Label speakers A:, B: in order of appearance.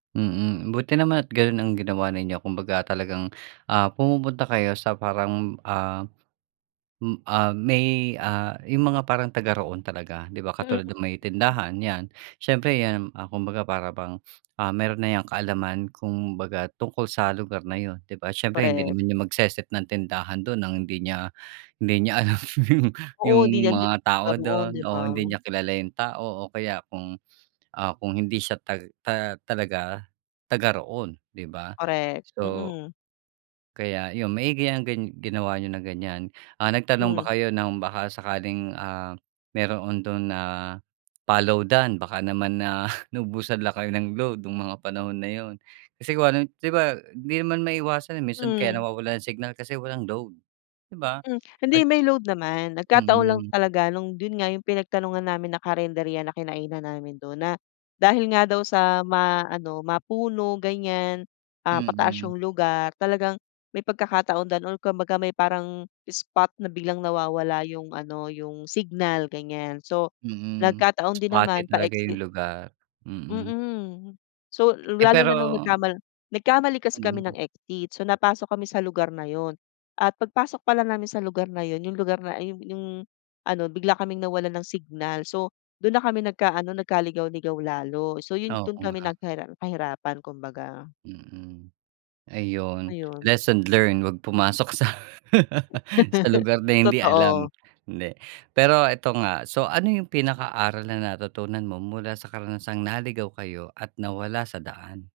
A: Mm, buti naman at ganun ang ginawa ninyo, kumbaga talagang, ah, pumupunta kayo sa parang, ah, mm ah, may, ah, yung mga parang taga-roon talaga, di ba, katulad ng
B: Mm.
A: may tindahan yan. Siyempre, iyan, ah, kumbaga, para bang, ah, meron na yang kaalaman, kumbaga, tungkol sa lugar na iyon, ’di ba? Siyempre, hindi rin
B: Korek.
A: naman niyan magse-set ng tindahan doon nang hindi niya hindi niya alam yung yung
B: Oo, hindi yan di
A: mga
B: ba
A: tao
B: noon,
A: doon
B: di ba?
A: o hindi niya kilala yung tao, o kaya kung, ah, kung hindi siya tag ta talaga taga-roon, ’di ba?
B: Korek,
A: So,
B: mhm.
A: Kaya yun, maigi yang gan ginawa niyo na ganyan. Ah, nagtanong ba
B: Hmm.
A: kayo ng baka sakaling, ah, meroon dun na pa-loadan, baka naman na naubusan lang kayo ng load nung mga panahon na yun? Kasi, kung ano, di ba, hindi man maiwasan. Minsan kaya
B: Hmm.
A: nawawalan ng signal kasi walang load, di ba?
B: Mm, hindi
A: At.
B: may load naman. Nagkataon lang
A: Mm.
B: talaga nung dun nga yung pinagtanungan namin na karinderya na kinainan namin dun na dahil nga daw sa ma-ano, ma-puno ganyan. Ah, pataas
A: Mm.
B: yung lugar talagang may pagkakataon daw or kumbaga may parang spot na biglang nawawala yung ano, yung signal, ganyan. So,
A: Mm,
B: nagkataon din
A: spoty
B: naman
A: talaga
B: pa-exit
A: yung lugar, mm.
B: Mm, so
A: Eh,
B: lalo na nung
A: pero
B: nagkamal nagkamali kasi kami
A: mm.
B: ng exit. So, napasok kami sa lugar na iyon. At pagpasok pala namin sa lugar na iyon, yung lugar na ayung, yung ano, bigla kaming nawalan ng signal. So dun na kami nagka-ano nagka-ligaw-ligaw lalo. So yun dun
A: Oo,
B: kami
A: nga.
B: nagharar na hirapan, kumbaga.
A: Mm, ayun
B: Ayun.
A: lesson learned, wag pumasok sa, Sa lugar na hindi alam,
B: Totoo.
A: hindi. Pero eto nga, so ano yung pinaka-aral na natutunan mo mula sa karanasang naligaw kayo at nawala sa daan?